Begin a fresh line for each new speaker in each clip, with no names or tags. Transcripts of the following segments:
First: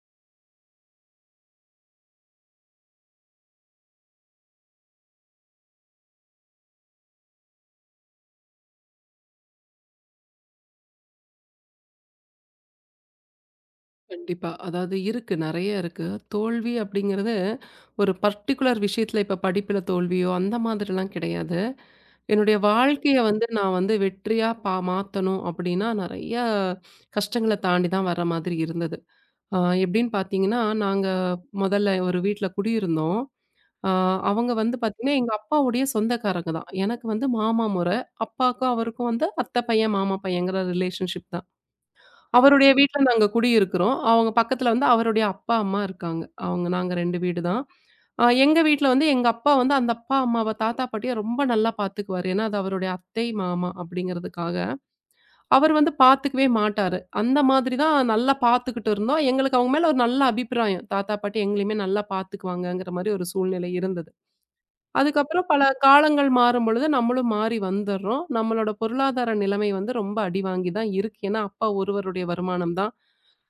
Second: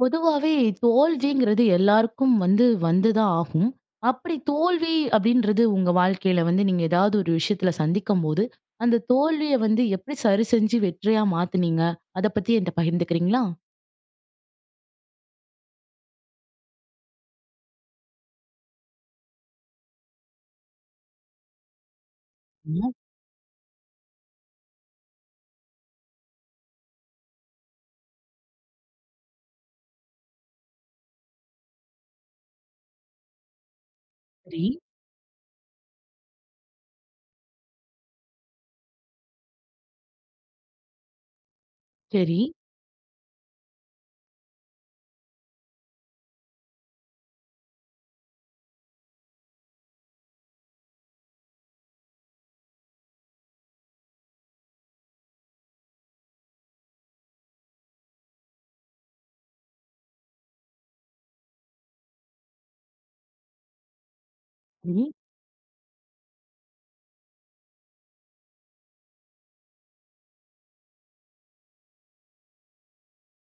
பொதுவாவே தோல்விங்கிறது எல்லாருக்கும் வந்து வந்துதான் ஆகும். அப்படி தோல்வி அப்படின்றது உங்க வாழ்க்கையில வந்து நீங்க ஏதாவது ஒரு விஷயத்துல சந்திக்கும்போது, அந்த தோல்விய வந்து எப்படி சரி செஞ்சு வெற்றியா மாத்துனீங்க? அத பத்தி என்ட்ட பகிர்ந்துக்கிறீங்களா?
கண்டிப்பா. அதாவது இருக்கு. நெறைய இருக்கு. தோல்வி அப்படிங்கிறது ஒரு பர்ட்டிகுலர் விஷயத்துல இப்ப படிப்புல தோல்வியோ அந்த மாதிரிலாம் கிடையாது. என்னுடைய
ஆமா.
வாழ்க்கைய வந்து நான் வந்து வெற்றியா மாத்தணும் அப்படின்னா நெறைய கஷ்டங்கள தாண்டி தான் வர மாதிரி இருந்தது. அ எப்படின்னு பார்த்தீங்கன்னா, நாங்க மொதல்ல ஒரு வீட்ல குடியிருந்தோம். அ அவங்க
சரி,
வந்து பார்த்தீங்கன்னா, எங்க அப்பாவுடைய சொந்தக்காரங்க தான். எனக்கு வந்து மாமா மொற. அப்பாவுக்கும் அவருக்கும் வந்து அத்தை பையன், மாமா பையன்ங்கிற ரிலேஷன்ஷிப் தான்.
சரி,
அவருடைய வீட்ல நாங்க குடியிருக்கிறோம். அவங்க பக்கத்துல வந்து அவருடைய அப்பா, அம்மா இருக்காங்க. அவங்க நாங்க 2 வீடு தான். எங்க வீட்ல வந்து எங்க அப்பா வந்து அந்த அப்பா, அம்மாவ, தாத்தா, பாட்டிய ரொம்ப நல்லா பாத்துக்குவாரு. ஏன்னா, அது அவருடைய அத்தை, மாமா அப்படிங்கிறதுக்காக. அவர் வந்து பாத்துக்கவே மாட்டாரு. அந்த மாதிரி தான் நல்லா பாத்துக்கிட்டு இருந்தோம். எங்களுக்கு அவங்க மேல ஒரு நல்ல அபிப்பிராயம். தாத்தா, பாட்டி எங்களையுமே நல்லா பாத்துக்குவாங்கங்கிற மாரி ஒரு சூழ்நிலை இருந்தது.
சரி.
அதுக்கப்புறம் பல காலங்கள் மாறும்பொழுது நம்மளும் மாறி வந்துர்றோம். நம்மளோட பொருளாதார நிலைமை வந்து ரொம்ப அடி வாங்கி தான் இருக்கு. ஏன்னா, அப்பா ஒருவருடைய வருமானம் தான்.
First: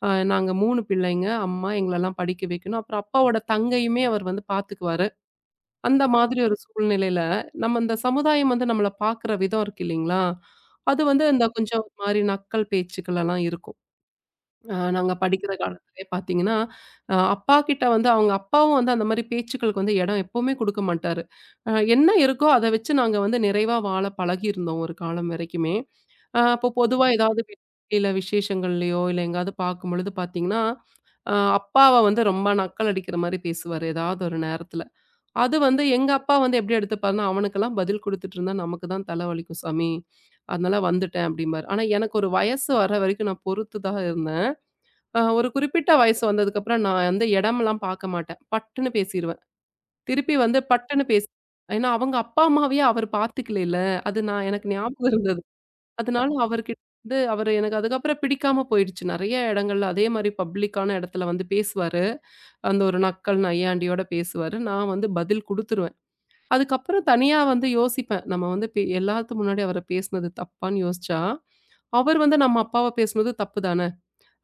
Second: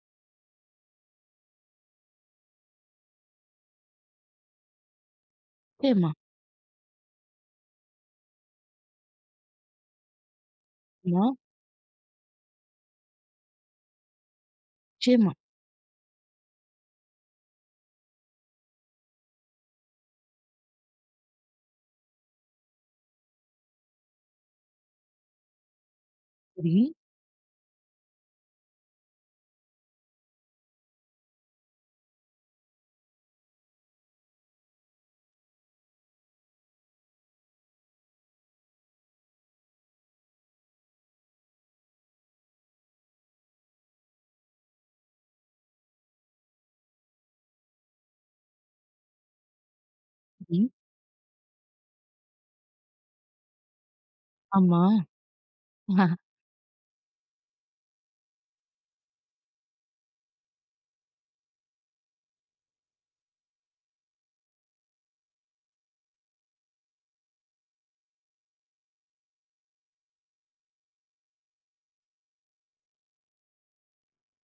நாங்க 3 பிள்ளைங்க. அம்மா எங்களெல்லாம் படிக்க வைக்கணும். அப்புறம் அப்பாவோட தங்கையுமே அவர் வந்து பார்த்துக்குவாரு. அந்த
நிச்சயமா.
மாதிரி ஒரு சூழ்நிலையில, நம்ம இந்த சமுதாயம் வந்து நம்மள பார்க்குற விதம் இருக்கு இல்லைங்களா? அது வந்து
ஆமா.
இந்த கொஞ்சம் ஒரு மாரி நக்கல் பேச்சுக்கள் எல்லாம் இருக்கும். நாங்க
நிச்சயமா.
படிக்கிற காலத்திலயே பார்த்தீங்கன்னா, அப்பா கிட்ட வந்து அவங்க அப்பாவும் வந்து அந்த மாரி பேச்சுக்களுக்கு வந்து இடம் எப்பவுமே குடுக்க மாட்டாரு. அ என்ன இருக்கோ அத வச்சு நாங்க வந்து நிறைவா வாழ பழகியிருந்தோம் ஒரு காலம் வரைக்குமே. அப்போ
சரி,
பொதுவா ஏதாவது வெளியில விசேஷங்கள்லயோ, இல்ல எங்கேயாவது பார்க்கும்பொழுது பார்த்தீங்கன்னா, அப்பாவ வந்து ரொம்ப நக்கல் அடிக்கிற மாரி பேசுவாரு, ஏதாவது ஒரு நேரத்தில. அது வந்து எங்க அப்பா வந்து எப்படி எடுத்துப்பாருன்னா, "அவனுக்கெல்லாம் பதில் குடுத்துட்டு இருந்தா நமக்கு தான் தல வலிக்கும் சாமி. அதனால வந்துட்டேன்" அப்படிம்பாரு. ஆனா எனக்கு ஒரு வயசு வர வரைக்கும் நான் பொறுத்து தான் இருந்தேன். ஒரு குறிப்பிட்ட வயசு வந்ததுக்கப்புறம் நான் வந்து இடமெல்லாம் பார்க்க மாட்டேன். பட்டுன்னு பேசிருவேன். திருப்பி வந்து
சரி.
பட்டுன்னு பேசி ஏன்னா அவங்க அப்பா, அம்மாவையே அவர் பார்த்துக்கலைல. அது நான் எனக்கு
ஆமா.
ஞாபகம் இருந்தது.
ஆஹ்,
அதனால அவர்கிட்ட வந்து அவரு எனக்கு அதுக்கப்புறம் பிடிக்காம போயிடுச்சு. நெறைய இடங்கள்ல அதே மாரி பப்ளிக்கான இடத்துல வந்து பேசுவாரு. அந்த ஒரு நக்கல் நையாண்டியோட பேசுவாரு. நான் வந்து பதில் குடுத்துருவேன். அதுக்கப்புறம் தனியா வந்து யோசிப்பேன். நம்ம வந்து எல்லாத்து முன்னாடி அவர பேசுனது தப்பான்னு யோசிச்சா, அவர் வந்து நம்ம அப்பாவ பேசுனது தப்பு தான.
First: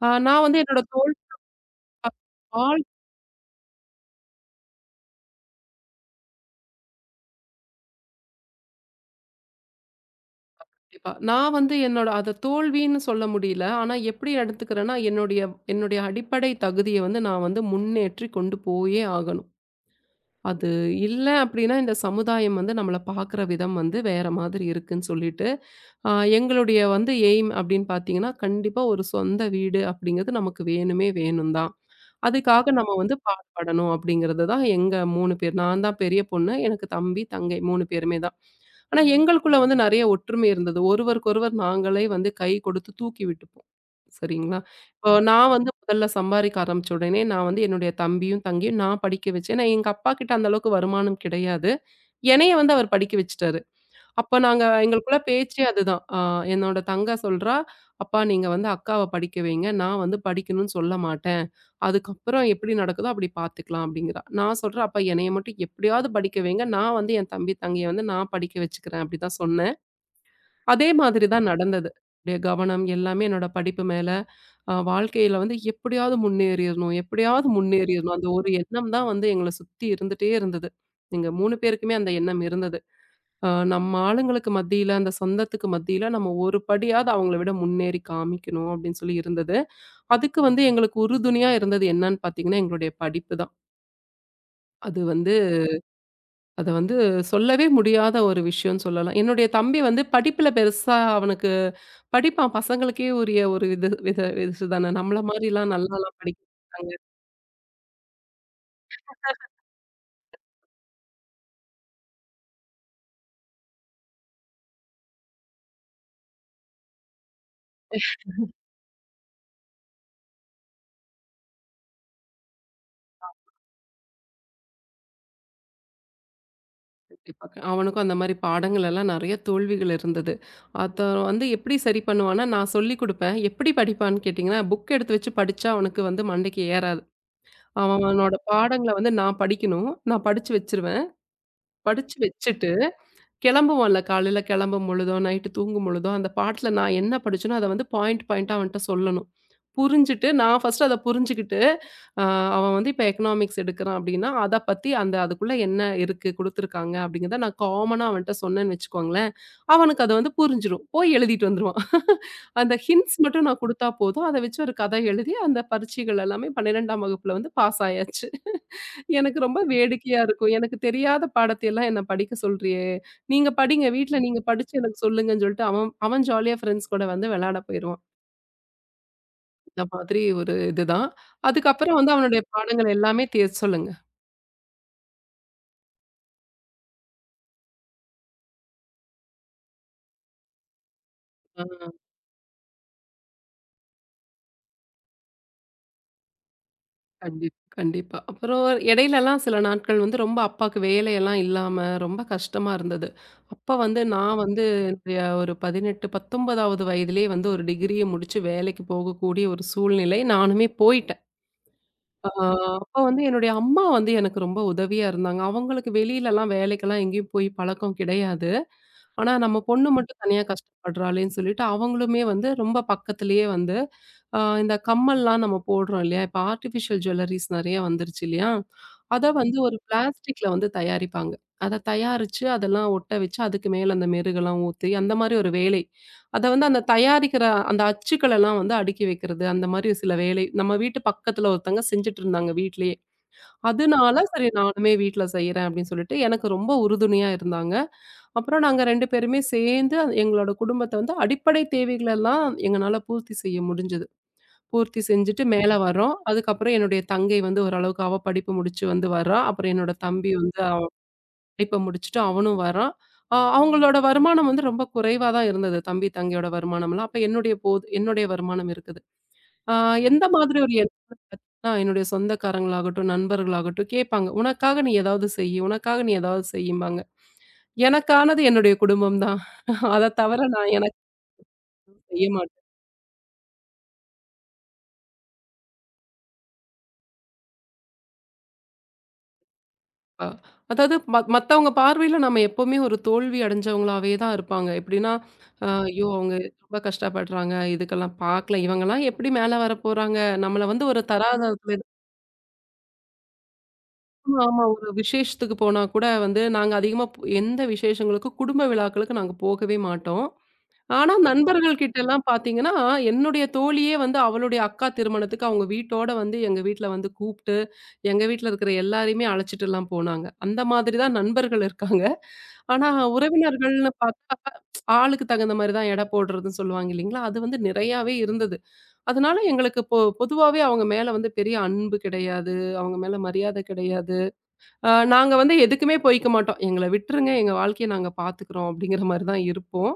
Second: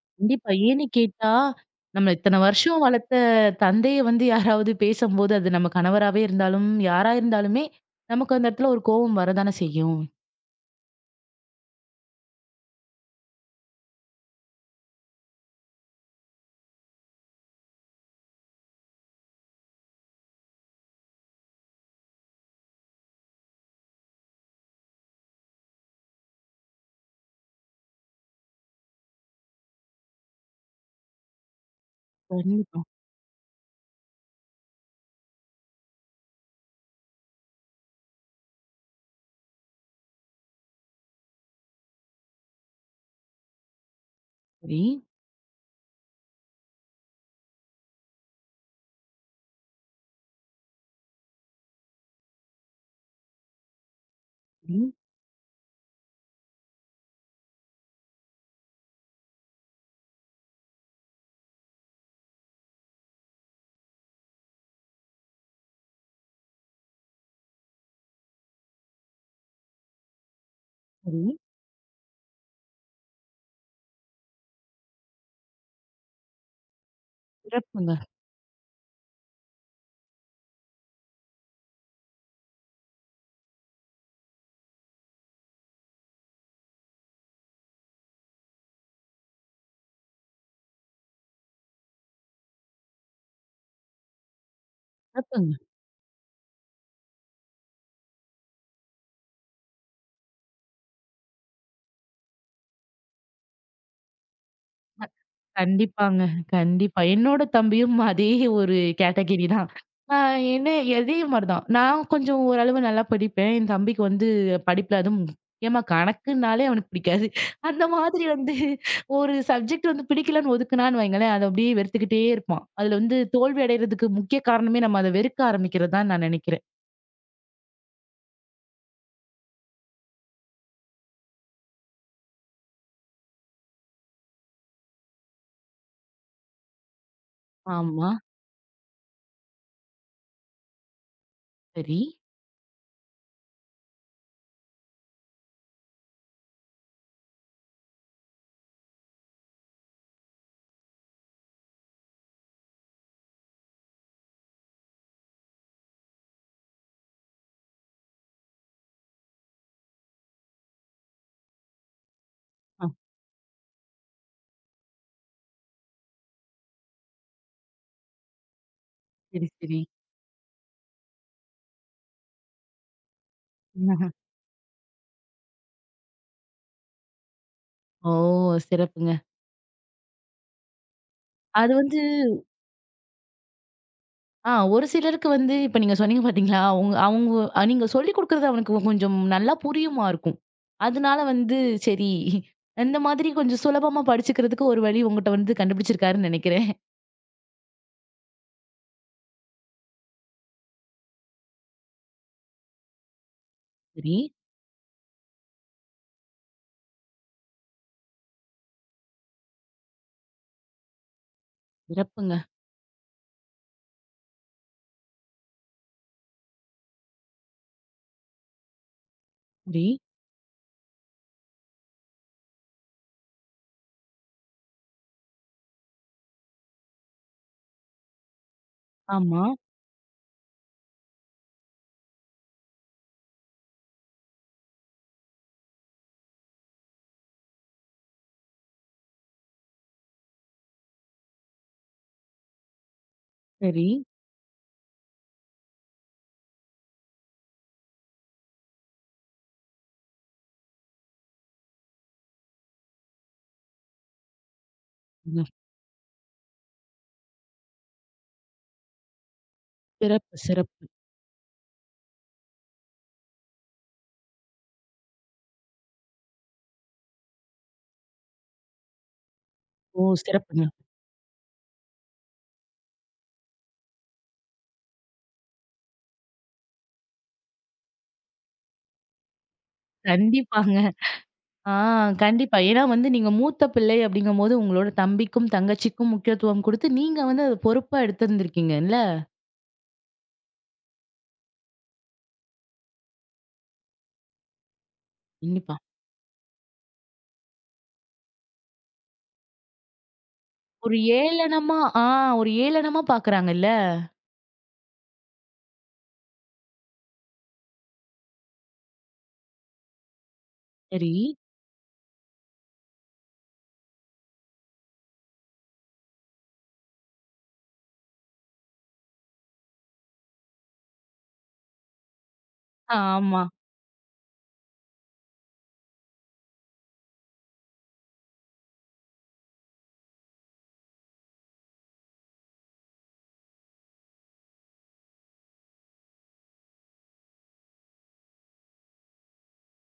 அ நான்
கண்டிப்பா.
வந்து என்னோட
ஏன்னு
தோல்
கேட்டா, நம்ம இத்தன
ஆள்
வருஷம் வளர்த்த தந்தைய வந்து யாராவது பேசம்போது, அது நம்ம கணவராவே இருந்தாலும், யாரா இருந்தாலுமே, நமக்கு அந்த இடத்துல ஒரு கோவம் வரதானே செய்யும்.
கண்டிப்பா. நான் வந்து என்னோட அத தோல்வின்னு சொல்ல முடியல. ஆனா எப்படி எடுத்துக்கிறேன்னா, என்னுடைய என்னுடைய அடிப்படை தகுதிய வந்து நான் வந்து முன்னேற்றி கொண்டு போயே ஆகணும். அது இல்ல அப்படின்னா, இந்த சமுதாயம் வந்து நம்மள பார்க்குற விதம் வந்து வேற மாதிரி இருக்குன்னு சொல்லிட்டு, ஆ எங்களுடைய வந்து எய்ம் அப்படின்னு பார்த்தீங்கன்னா, கண்டிப்பா ஒரு சொந்த வீடு அப்படிங்கிறது நமக்கு வேணுமே வேணும் தான். அதுக்காக
கண்டிப்பா.
நம்ம வந்து பாடுபடணும் அப்படிங்கிறது தான் எங்க 3 பேர். நான் தான் பெரிய பொண்ணு. எனக்கு தம்பி, தங்கை 3 பேருமே தான். ஆனா எங்களுக்குள்ள வந்து நெறைய ஒற்றுமை இருந்தது. ஒருவருக்கொருவர் நாங்களே வந்து கை கொடுத்து தூக்கி விட்டுப்போம். சரிங்களா?
சரி.
இப்போ நான் வந்து முதல்ல சம்பாதிக்க ஆரம்பிச்ச உடனே நான் வந்து என்னுடைய தம்பியும், தங்கையும் நான் படிக்க வச்சேன். ஏன்னா எங்க அப்பா கிட்ட அந்த அளவுக்கு வருமானம் கிடையாது. என்னைய வந்து அவர் படிக்க வச்சுட்டாரு. அப்ப நாங்க
சரி,
எங்களுக்குள்ள பேச்சே அதுதான். என்னோட தங்க சொல்றா, "அப்பா நீங்க வந்து அக்காவ படிக்க வைங்க. நான் வந்து படிக்கணும்னு சொல்ல மாட்டேன். அதுக்கப்புறம் எப்படி நடக்குதோ அப்படி பார்த்துக்கலாம்" அப்படிங்கிறா. நான் சொல்றேன், "அப்பா என்னைய மட்டும் எப்படியாவது படிக்க வைங்க. நான் வந்து என் தம்பி, தங்கைய வந்து நான் படிக்க வச்சுக்கிறேன்" அப்படிதான் சொன்னேன். அதே
சரி.
மாதிரி தான் நடந்தது. அப்படியே கவனம் எல்லாமே என்னோட படிப்பு மேல, வாழ்க்கையில வந்து எப்படியாவது முன்னேறிறணும், எப்படியாவது
சிறப்புங்க,
முன்னேறிறணும். அந்த ஒரு எண்ணம் தான் வந்து எங்கள சுத்தி இருந்துட்டே இருந்தது. எங்க 3 பேருக்குமே அந்த எண்ணம் இருந்தது. நம்ம ஆளுங்களுக்கு மத்தியில, அந்த சொந்தத்துக்கு மத்தியில நம்ம ஒரு படியாவது அவங்கள விட முன்னேறி காமிக்கணும் அப்படின்னு சொல்லி இருந்தது. அதுக்கு வந்து எங்களுக்கு உறுதுணையா இருந்தது என்னன்னு பார்த்தீங்கன்னா, எங்களுடைய படிப்பு தான். அது வந்து
சிறப்புங்க.
அத வந்து சொல்லவே முடியாத ஒரு விஷயம்னு சொல்லலாம். என்னுடைய தம்பி வந்து படிப்புல பெருசா அவனுக்கு படிப்பான். பசங்களுக்கே உரிய ஒரு இது வித இதுதானே. நம்மள மாரிலாம் நல்லாலாம்
கண்டிப்பாங்க.
படிக்க மாட்டாங்க.
கண்டிப்பா. என்னோட தம்பியும் அதே ஒரு கேட்டகரி தான். ஆ என்ன அதே மாரி தான். நான் கொஞ்சம் ஓரளவு நல்லா படிப்பேன். என் தம்பிக்கு வந்து படிப்புல அதுவும் முக்கியமா கணக்குனாலே அவனுக்கு பிடிக்காது. அந்த மாதிரி வந்து ஒரு சப்ஜெக்ட் வந்து பிடிக்கலன்னு ஒதுக்குனான்னு வைங்களேன், அத அப்படியே வெறுத்துக்கிட்டே இருப்பான். அதுல வந்து தோல்வி அடையறதுக்கு முக்கிய காரணமே நம்ம அத வெறுக்க ஆரம்பிக்கிறது தான் நான் நினைக்கிறேன்.
கண்டிப்பா. அவனுக்கும் அந்த மாரி பாடங்கள் எல்லாம் நெறைய தோல்விகள் இருந்தது. அத வந்து எப்படி சரி பண்ணுவான்னா, நான் சொல்லிக் குடுப்பேன். எப்படி படிப்பான்னு கேட்டீங்கன்னா, புக் எடுத்து வச்சு படிச்சா அவனுக்கு வந்து மண்டைக்கு ஏறாது.
ஆமா.
அவனோட பாடங்கள வந்து நான் படிக்கணும். நான் படிச்சு வச்சுருவேன்.
சரி.
படிச்சு வச்சுட்டு கிளம்புவோம்ல காலையில கிளம்பும் பொழுதோ, நைட்டு தூங்கும் பொழுதோ, அந்த பாட்டுல நான் என்ன படிச்சேனோ அத வந்து பாயிண்ட் பாயிண்ட்டா அவன்ட்ட சொல்லணும். புரிஞ்சுட்டு நான் ஃபர்ஸ்ட்டு அத புரிஞ்சுகிட்டு, அ அவன் வந்து இப்ப எக்கனாமிக்ஸ் எடுக்குறான் அப்டின்னா, அத பத்தி அந்த அதுக்குள்ள என்ன இருக்கு குடுத்துருக்காங்க அப்டிங்கிறத நான் காமனா அவன்ட்ட சொன்னேன்னு வச்சுக்கோங்களேன், அவனுக்கு அது வந்து புரிஞ்சிரும். போய் எழுதிட்டு வந்துருவான். அந்த
ஆ.
ஹிண்ட்ஸ் மட்டும் நான் குடுத்தா போதும். அத வச்சு ஒரு கதை எழுதி அந்த பரீட்சைகள் எல்லாமே 12ஆம் வகுப்புல வந்து பாஸ் ஆயாச்சு. எனக்கு
சரி,
ரொம்ப
சரி.
வேடிக்கையா இருக்கும். எனக்கு தெரியாத பாடத்தையெல்லாம் என்ன படிக்க சொல்றியே! நீங்க படிங்க. வீட்ல நீங்க படிச்சு எனக்கு சொல்லுங்கன்னு சொல்லிட்டு, அவன் அவன் ஜாலியா ஃப்ரெண்ட்ஸ் கூட வந்து விளையாட போயிருவான்.
ஓ! சிறப்புங்க.
இந்த மாதிரி ஒரு இதுதான்.
அது
அதுக்கப்புறம்
வந்து
வந்து அவனுடைய பாடங்கள் எல்லாமே சொல்லுங்க.
ஒரு சிலருக்கு வந்து இப்ப நீங்க சொன்னீங்க பாத்தீங்களா, அவங்க அவங்க நீங்க சொல்லிக் குடுக்குறது அவனுக்கு கொஞ்சம் நல்லா புரியுமா இருக்கும். அதனால வந்து
ஆ
சரி இந்த மாதிரி கொஞ்சம் சுலபமா படிச்சுக்கிறதுக்கு ஒரு வழி உங்கட்ட வந்து கண்டுபிடிச்சிருக்காருன்னு நெனைக்கிறேன்.
கண்டிப் கண்டிப்பா. அப்புறம் இடையிலலாம் சில நாட்கள் வந்து ரொம்ப அப்பாக்கு வேலையெல்லாம் இல்லாம ரொம்ப கஷ்டமா இருந்தது. அப்ப வந்து
சரி.
நான் வந்து என்னுடைய ஒரு 18, 19வது வயதிலேயே வந்து ஒரு டிகிரிய முடிச்சு வேலைக்கு போகக்கூடிய ஒரு சூழ்நிலை. நானுமே போய் ஆ
சிறப்புங்க.
அப்ப வந்து என்னுடைய அம்மா வந்து எனக்கு ரொம்ப உதவியா இருந்தாங்க. அவங்களுக்கு வெளியிலலாம் வேலைக்கெல்லாம் எங்கேயும் போய் பழக்கம் கிடையாது. ஆனா, நம்ம
சரி.
பொண்ணு மட்டும் தனியா கஷ்டப்படுறாளேன்னு சொல்லிட்டு, அவங்களுமே வந்து ரொம்ப பக்கத்திலேயே வந்து இந்த கம்மல்லாம் நம்ம போடுறோம் இல்லையா? இப்ப ஆர்டிஃபிஷியல் ஜுவல்லரீஸ் நெறைய வந்துருச்சு இல்லையா? அத
ஆமா.
வந்து ஒரு பிளாஸ்டிக்ல வந்து தயாரிப்பாங்க. அத தயாரிச்சு, அதெல்லாம் ஒட்ட வச்சு, அதுக்கு மேல அந்த மெருகெல்லாம் ஊத்தி, அந்த மாரி ஒரு வேலை. அத வந்து அந்த தயாரிக்கிற அந்த அச்சுக்கள் எல்லாம் வந்து அடுக்கி வைக்கிறது, அந்த மாரி சில வேலை. நம்ம வீட்டு பக்கத்துல ஒருத்தங்க செஞ்சுட்டு இருந்தாங்க வீட்லயே.
சரி.
அதனால சரி நானுமே வீட்ல செய்றேன் அப்படின்னு சொல்லிட்டு எனக்கு ரொம்ப உறுதுணையா இருந்தாங்க. அப்புறம் நாங்க 2 பேருமே சேர்ந்து அந்த- எங்களோட குடும்பத்த வந்து அடிப்படை தேவைகள் எல்லாம் எங்கனால பூர்த்தி செய்ய முடிஞ்சது. பூர்த்தி செஞ்சுட்டு
ம்.
மேல வர்றோம். அதுக்கப்புறம் என்னுடைய தங்கை வந்து ஓரளவுக்கு அவ படிப்பு முடிச்சு வந்து வர்றா. அப்புறம் என்னோட தம்பி
சிறப்பு,
வந்து
சிறப்பு.
படிப்ப முடிச்சுட்டு அவனும் வரான். அவங்களோட வருமானம் வந்து ரொம்ப குறைவா தான் இருந்தது. தம்பி, தங்கையோட வருமானம்லாம். அப்ப என்னுடைய போது என்னுடைய வருமானம் இருக்குது. ஆ
ஓ!
எந்த மாதிரி
சிறப்புங்க.
ஒரு நான் என்னுடைய சொந்தக்காரங்களாகட்டும், நண்பர்களாகட்டும் கேட்பாங்க. "உனக்காக நீ ஏதாவது செய்யி, உனக்காக நீ ஏதாவது செய்யும்பாங்க." எனக்கானது என்னுடைய குடும்பம் தான். அத தவிர நான்
கண்டிப்பாங்க.
எனக்கு
ஆ
செய்ய
கண்டிப்பா.
மாட்டேன்.
ஏன்னா வந்து நீங்க மூத்த பிள்ளை அப்படிங்கும்போது, உங்களோட தம்பிக்கும், தங்கச்சிக்கும் முக்கியத்துவம் குடுத்து, நீங்க வந்து அத பொறுப்பா எடுத்திருந்திருக்கீங்கல்ல.
அ அதாவது மத்தவங்க பார்வையில நம்ம எப்பவுமே ஒரு தோல்வி அடைஞ்சவங்களாவே தான் இருப்பாங்க. எப்படின்னா,
கண்டிப்பா.
ஐயோ! அவங்க ரொம்ப கஷ்டப்படுறாங்க. இதுக்கெல்லாம் பார்க்கல. இவங்கலாம் எப்படி மேல வரப்போறாங்க? நம்மள வந்து
ஒரு
ஒரு தராதரத்துல
ஏளனமா
எது-
ஆ ஒரு ஏளனமா பாக்குறாங்கல்ல.
ஆமா. ஒரு விசேஷத்துக்கு போனா கூட வந்து நாங்க அதிகமா போ எந்த விசேஷங்களுக்கும் குடும்ப விழாக்களுக்கு நாங்க போகவே மாட்டோம்.
சரி.
ஆனா நண்பர்கள் கிட்டலாம் பார்த்தீங்கன்னா, என்னுடைய தோழியே வந்து அவளுடைய அக்கா திருமணத்துக்கு அவங்க வீட்டோட வந்து எங்க வீட்ல வந்து கூப்ட்டு, எங்க வீட்ல இருக்கிற எல்லாரையுமே அழைச்சிட்டுலாம் போனாங்க. அந்த மாதிரி தான் நண்பர்கள் இருக்காங்க. ஆனா
ஆமா.
உறவினர்கள்னு பார்த்தா, ஆளுக்கு தகுந்த மாரி தான் எடை போடுறதுன்னு சொல்லுவாங்க இல்லைங்களா? அது வந்து நிறையாவே இருந்தது. அதனால எங்களுக்கு பொதுவாவே அவங்க மேல வந்து பெரிய அன்பு கிடையாது. அவங்க மேல மரியாதை கிடையாது. நாங்க வந்து எதுக்குமே போய்க்க மாட்டோம். "எங்கள விட்டுருங்க. எங்க வாழ்க்கைய நாங்க பார்த்துக்கிறோம்." அப்படிங்கிற மாரி தான் இருப்போம்.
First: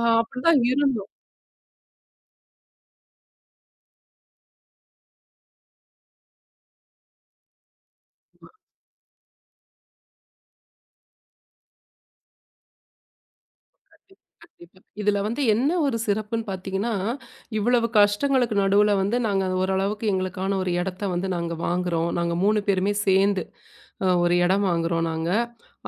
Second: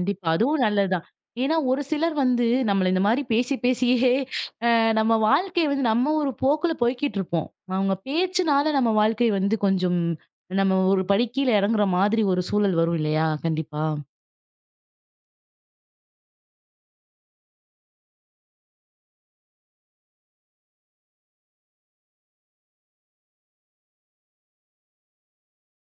அப்படிதான்
அதுவும் நல்லதுதான்.
இருந்தோம்
ஏன்னா ஒரு சிலர் வந்து நம்மள இந்த மாரி பேசி பேசியே அ நம்ம வாழ்க்கைய வந்து நம்ம ஒரு போக்குல போய்க்கிட்டுருப்போம். அவங்க பேச்சுனால நம்ம வாழ்க்கை வந்து கொஞ்சம் நம்ம ஒரு படி கீழ இறங்குற மாதிரி ஒரு சூழல் வரும் இல்லையா? கண்டிப்பா.
கண்டிப்பா. இதுல வந்து என்ன ஒரு சிறப்புன்னு பார்த்தீங்கன்னா, இவ்வளவு கஷ்டங்களுக்கு நடுவுல வந்து நாங்க ஓரளவுக்கு எங்களுக்கான ஒரு இடத்த வந்து நாங்க வாங்குறோம். நாங்க 3 பேருமே சேர்ந்து ஒரு இடம் வாங்குறோம் நாங்க.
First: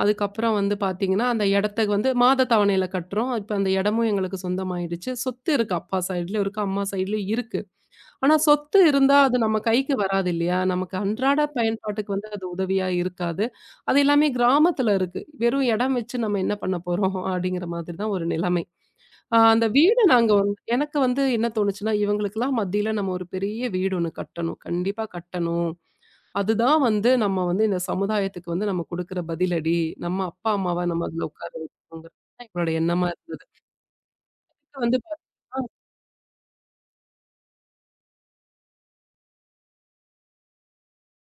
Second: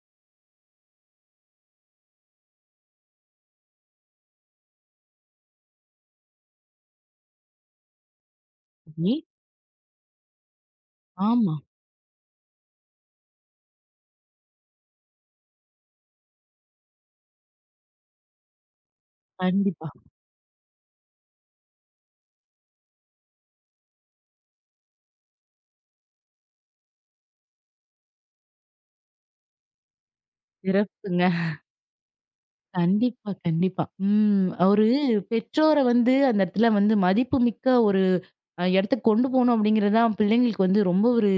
அதுக்கப்புறம் வந்து பார்த்தீங்கன்னா, அந்த இடத்த வந்து மாத தவணையில கட்டுறோம். இப்ப அந்த இடமும் எங்களுக்கு சொந்தமாயிடுச்சு. சொத்து இருக்கு அப்பா சைடுலயும் இருக்கு, அம்மா சைடுலயும் இருக்கு. ஆனா சொத்து
நீ
இருந்தா அது நம்ம கைக்கு வராது இல்லையா? நமக்கு அன்றாட
ஆமா.
பயன்பாட்டுக்கு வந்து அது உதவியா இருக்காது. அது எல்லாமே கிராமத்துல இருக்கு. வெறும் இடம் வச்சு நம்ம என்ன பண்ண போறோம்? அப்படிங்கிற மாதிரி தான் ஒரு நிலைமை. அந்த
கண்டிப்பா.
வீடு நாங்க வந்து எனக்கு வந்து என்ன தோணுச்சுன்னா, இவங்களுக்கெல்லாம் மத்தியில நம்ம ஒரு பெரிய வீடு ஒண்ணு கட்டணும். கண்டிப்பா கட்டணும். அதுதான் வந்து நம்ம வந்து இந்த சமுதாயத்துக்கு வந்து நம்ம குடுக்குற பதிலடி. நம்ம அப்பா, அம்மாவ நம்ம அதுல
சிறப்புங்க.
உட்கார வைக்கணுங்கிறது தான் எங்களோட எண்ணமா
கண்டிப்பா,
இருந்தது.
கண்டிப்பா. ம்.
இது
ஒரு
வந்து பாத்தீங்கன்னா,
பெற்றோர வந்து அந்த இடத்துல வந்து மதிப்புமிக்க ஒரு இடத்துக்கு கொண்டு போணும் அப்படிங்கிறது தான் பிள்ளைங்களுக்கு வந்து ரொம்ப ஒரு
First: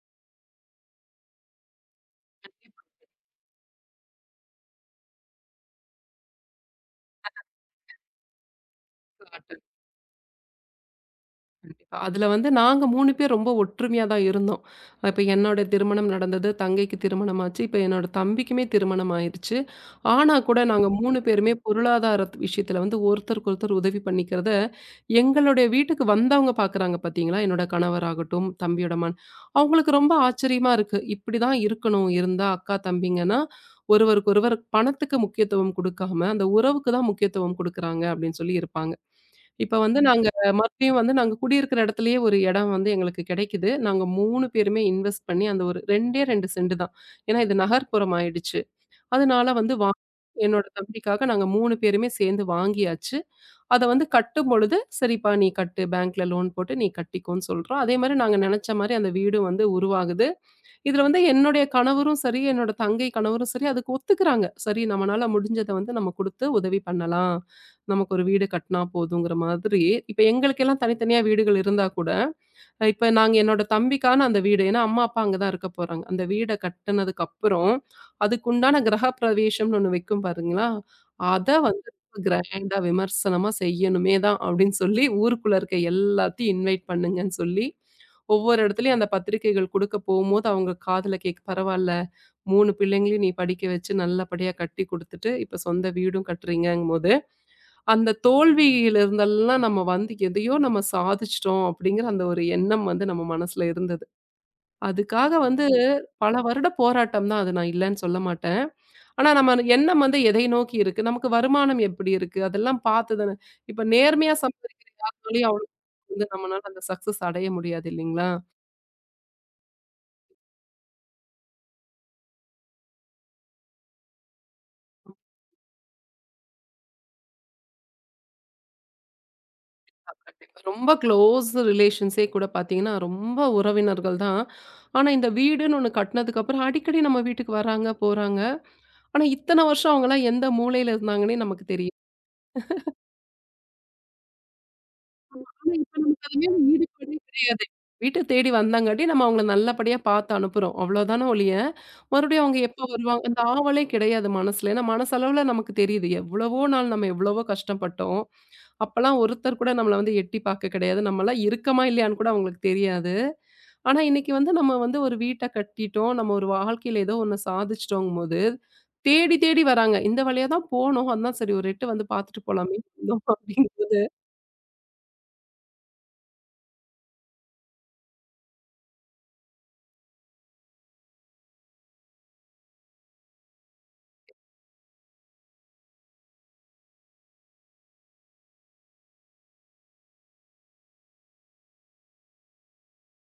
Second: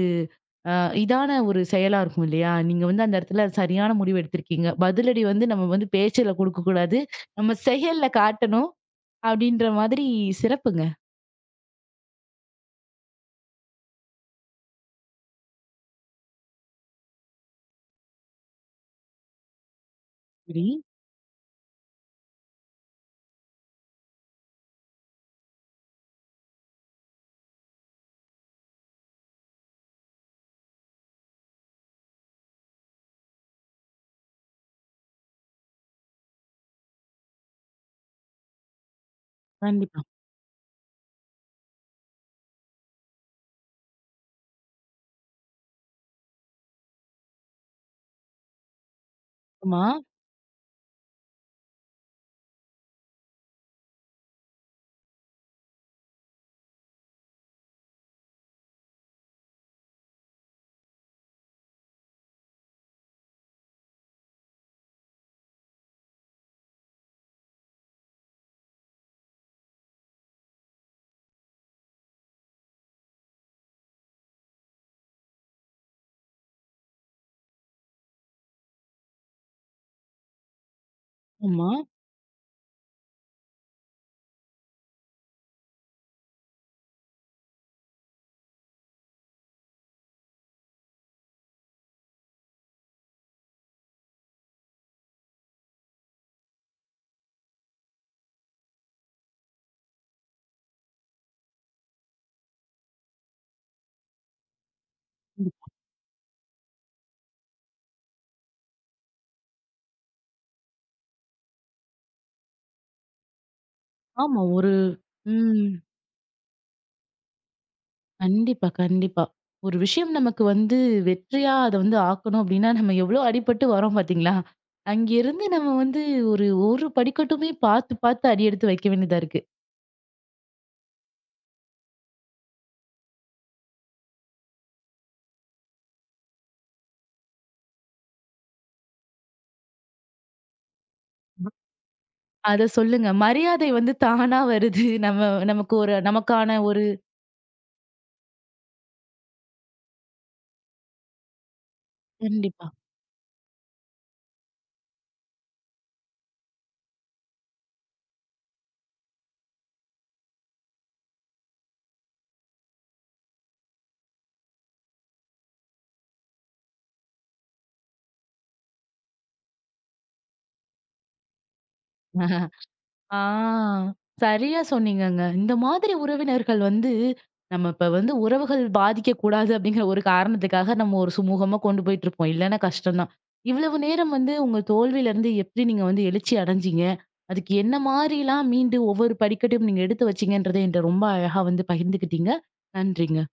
அ இதான ஒரு செயலா இருக்கும் இல்லையா? நீங்க வந்து அந்த இடத்துல சரியான முடிவு எடுத்திருக்கீங்க. பதிலடி வந்து நம்ம வந்து பேச்சுல குடுக்கக்கூடாது. நம்ம செயல்ல காட்டணும்
கண்டிப்பா
அப்படின்ற மாதிரி சிறப்புங்க.
கண்டிப்பா. அதுல வந்து நாங்க 3 பேர் ரொம்ப ஒற்றுமையா தான் இருந்தோம். இப்ப என்னோட திருமணம் நடந்தது, தங்கைக்கு திருமணம் ஆச்சு. இப்ப என்னோட தம்பிக்குமே திருமணம் ஆயிருச்சு. ஆனா கூட
சரி.
நாங்க 3 பேருமே பொருளாதார விஷயத்துல வந்து ஒருத்தருக்கு ஒருத்தர் உதவி பண்ணிக்கிறத, எங்களுடைய வீட்டுக்கு வந்தவங்க பார்க்குறாங்க பார்த்தீங்களா? என்னோட கணவராகட்டும், தம்பியோட அவங்களுக்கு ரொம்ப ஆச்சரியமா இருக்கு. இப்படிதான் இருக்கணும். இருந்தா அக்கா, தம்பிங்கன்னா ஒருவருக்கொருவர் பணத்துக்கு முக்கியத்துவம் குடுக்காம, அந்த உறவுக்கு தான் முக்கியத்துவம் குடுக்குறாங்க அப்படின்னு சொல்லி இருப்பாங்க. இப்ப வந்து
கண்டிப்பா.
நாங்க மறுபடியும் வந்து நாங்க குடியிருக்கிற இடத்துலயே ஒரு இடம் வந்து எங்களுக்கு கிடைக்குது. நாங்க 3 பேருமே இன்வெஸ்ட் பண்ணி அந்த ஒரு 2டே 2 சென்ட் தான். ஏன்னா இது நகர்ப்புறம் ஆயிடுச்சு. அதனால வந்து
ஆமா,
என்னோட தம்பிக்காக நாங்க 3 பேருமே சேர்ந்து வாங்கியாச்சு. அத வந்து கட்டும்பொழுது, "சரிப்பா நீ கட்டு பேங்க்ல லோன் போட்டு நீ கட்டிக்கோன்னு" சொல்றோம். அதே மாரி நாங்க நெனச்ச மாரி அந்த வீடும் வந்து உருவாகுது. இதுல வந்து என்னுடைய கணவரும் சரி, என்னோட தங்கை கணவரும் சரி, அதுக்கு ஒத்துக்குறாங்க. சரி நம்மனால முடிஞ்சத வந்து நம்ம குடுத்து உதவி பண்ணலாம். நமக்கு ஒரு வீடு கட்டுனா போதுங்கிற மாதிரி. இப்ப எங்களுக்கெல்லாம் தனித்தனியா வீடுகள் இருந்தா கூட, இப்ப நாங்க என்னோட தம்பிக்கான அந்த வீடு ஏன்னா அம்மா, அப்பா அங்க தான் இருக்க போறாங்க. அந்த வீட கட்டுனதுக்கு அப்புறம், அதுக்குண்டான கிரகப்பிரவேசம்ன்னு ஒண்ணு வைக்கும் பாருங்களா, அத
ஆமா.
வந்து ரொம்ப கிராண்டா விமர்சனமா செய்யணுமே தான் அப்டின்னு சொல்லி, ஊருக்குள்ள இருக்க எல்லாத்தையும் இன்வைட் பண்ணுங்கன்னு சொல்லி, ஒவ்வொரு இடத்துலயும் அந்த பத்திரிக்கைகள் குடுக்க போம்போது, அவங்க காதுல கேக்கு பரவால்ல 3 பிள்ளைங்களையும் நீ படிக்க வச்சு நல்லபடியா கட்டி குடுத்துட்டு, இப்ப சொந்த வீடும் கட்டுறீங்கங்கும்போது அந்த தோல்வியில இருந்தெல்லாம் நம்ம வந்து எதையோ நம்ம சாதிச்சிட்டோம் அப்படிங்கிற அந்த ஒரு எண்ணம் வந்து நம்ம மனசுல இருந்தது. அதுக்காக
ம்.
வந்து பல வருட போராட்டம் தான் அது நான் இல்லன்னு சொல்ல மாட்டேன். ஆனா நம்ம எண்ணம் வந்து எதை நோக்கி இருக்கு? நமக்கு வருமானம் எப்படி இருக்கு? அதெல்லாம் பார்த்து தானே இப்ப நேர்மையா
ஆமா. ஒரு
சம்பாதிக்கிற யாராலயும்
ம்.
அவ்வளோ வந்து நம்மனால அந்த சக்சஸ் அடைய முடியாது இல்லைங்களா?
கண்டிப்பா, கண்டிப்பா. ஒரு விஷயம் நமக்கு வந்து வெற்றியா அத வந்து ஆக்கணும் அப்டின்னா, நம்ம எவ்ளோ அடிபட்டு வரோம் பாத்தீங்களா? அங்கேருந்து நம்ம வந்து ஒரு, ஒரு படிக்கட்டுமே பாத்து, பாத்து அடி எடுத்து வைக்க வேண்டியதா இருக்கு.
கண்டிப்பா. ரொம்ப க்ளோஸ் ரிலேஷன்ஸே கூட பார்த்தீங்கன்னா, ரொம்ப உறவினர்கள் தான். ஆனா இந்த வீடுன்னு ஒண்ணு கட்டுனதுக்கு அப்புறம் அடிக்கடி நம்ம வீட்டுக்கு வராங்க, போறாங்க. ஆனா, இத்தன வருஷம் அவங்கலாம் எந்த மூலையில இருந்தாங்கன்னே நமக்கு தெரியும்.
அத சொல்லுங்க. மரியாதை வந்து தானா வருது. நம்ம
ஆனா,
நமக்கு
இப்ப
ஒரு
நமக்கு அது மேல
நமக்கான ஒரு
ஈடுபாடே கிடையாது. வீட்ட தேடி வந்தாங்காட்டி நம்ம அவங்கள நல்லபடியா பாத்து அனுப்புறோம். அவ்வளோதான ஒழிய, மறுபடியும் அவங்க
கண்டிப்பா.
எப்போ வருவாங்க? அந்த ஆவலே கிடையாது மனசுல. ஏன்னா, மனசளவுல நமக்கு தெரியுது. எவ்வளவோ நாள் நம்ம எவ்வளவோ கஷ்டப்பட்டோம். அப்பலாம் ஒருத்தர் கூட நம்மள வந்து எட்டி பார்க்க கிடையாது. நம்மலாம் இருக்கமா இல்லையான்னு கூட அவங்களுக்கு தெரியாது. ஆனா, இன்னைக்கு வந்து நம்ம வந்து ஒரு வீட்ட கட்டிட்டோம். நம்ம ஒரு வாழ்க்கையில ஏதோ ஒண்ணு சாதிச்சுட்டோங்கும்போது, தேடி தேடி வராங்க. இந்த வழியா தான் போனோம். அதான் சரி ஒரு எட்டு வந்து பார்த்துட்டு போலாமே வந்தோம்
ஆ
அப்படிங்கும்போது
சரியா சொன்னீங்கங்க. இந்த மாதிரி உறவினர்கள் வந்து நம்ம இப்ப வந்து உறவுகள் பாதிக்கக்கூடாது அப்படிங்கிற ஒரு காரணத்துக்காக நம்ம ஒரு சுமூகமா கொண்டு போயிட்டுருப்போம். இல்லன்னா கஷ்டம் தான். இவ்வளவு நேரம் வந்து உங்க தோல்வியிலருந்து எப்படி நீங்க வந்து எழுச்சி அடைஞ்சீங்க? அதுக்கு என்ன மாரிலாம் மீண்டு ஒவ்வொரு படிக்கட்டையும் நீங்க எடுத்து வச்சீங்கன்றத என்ட்ட ரொம்ப அழகா வந்து பகிர்ந்துக்கிட்டீங்க. நன்றிங்க.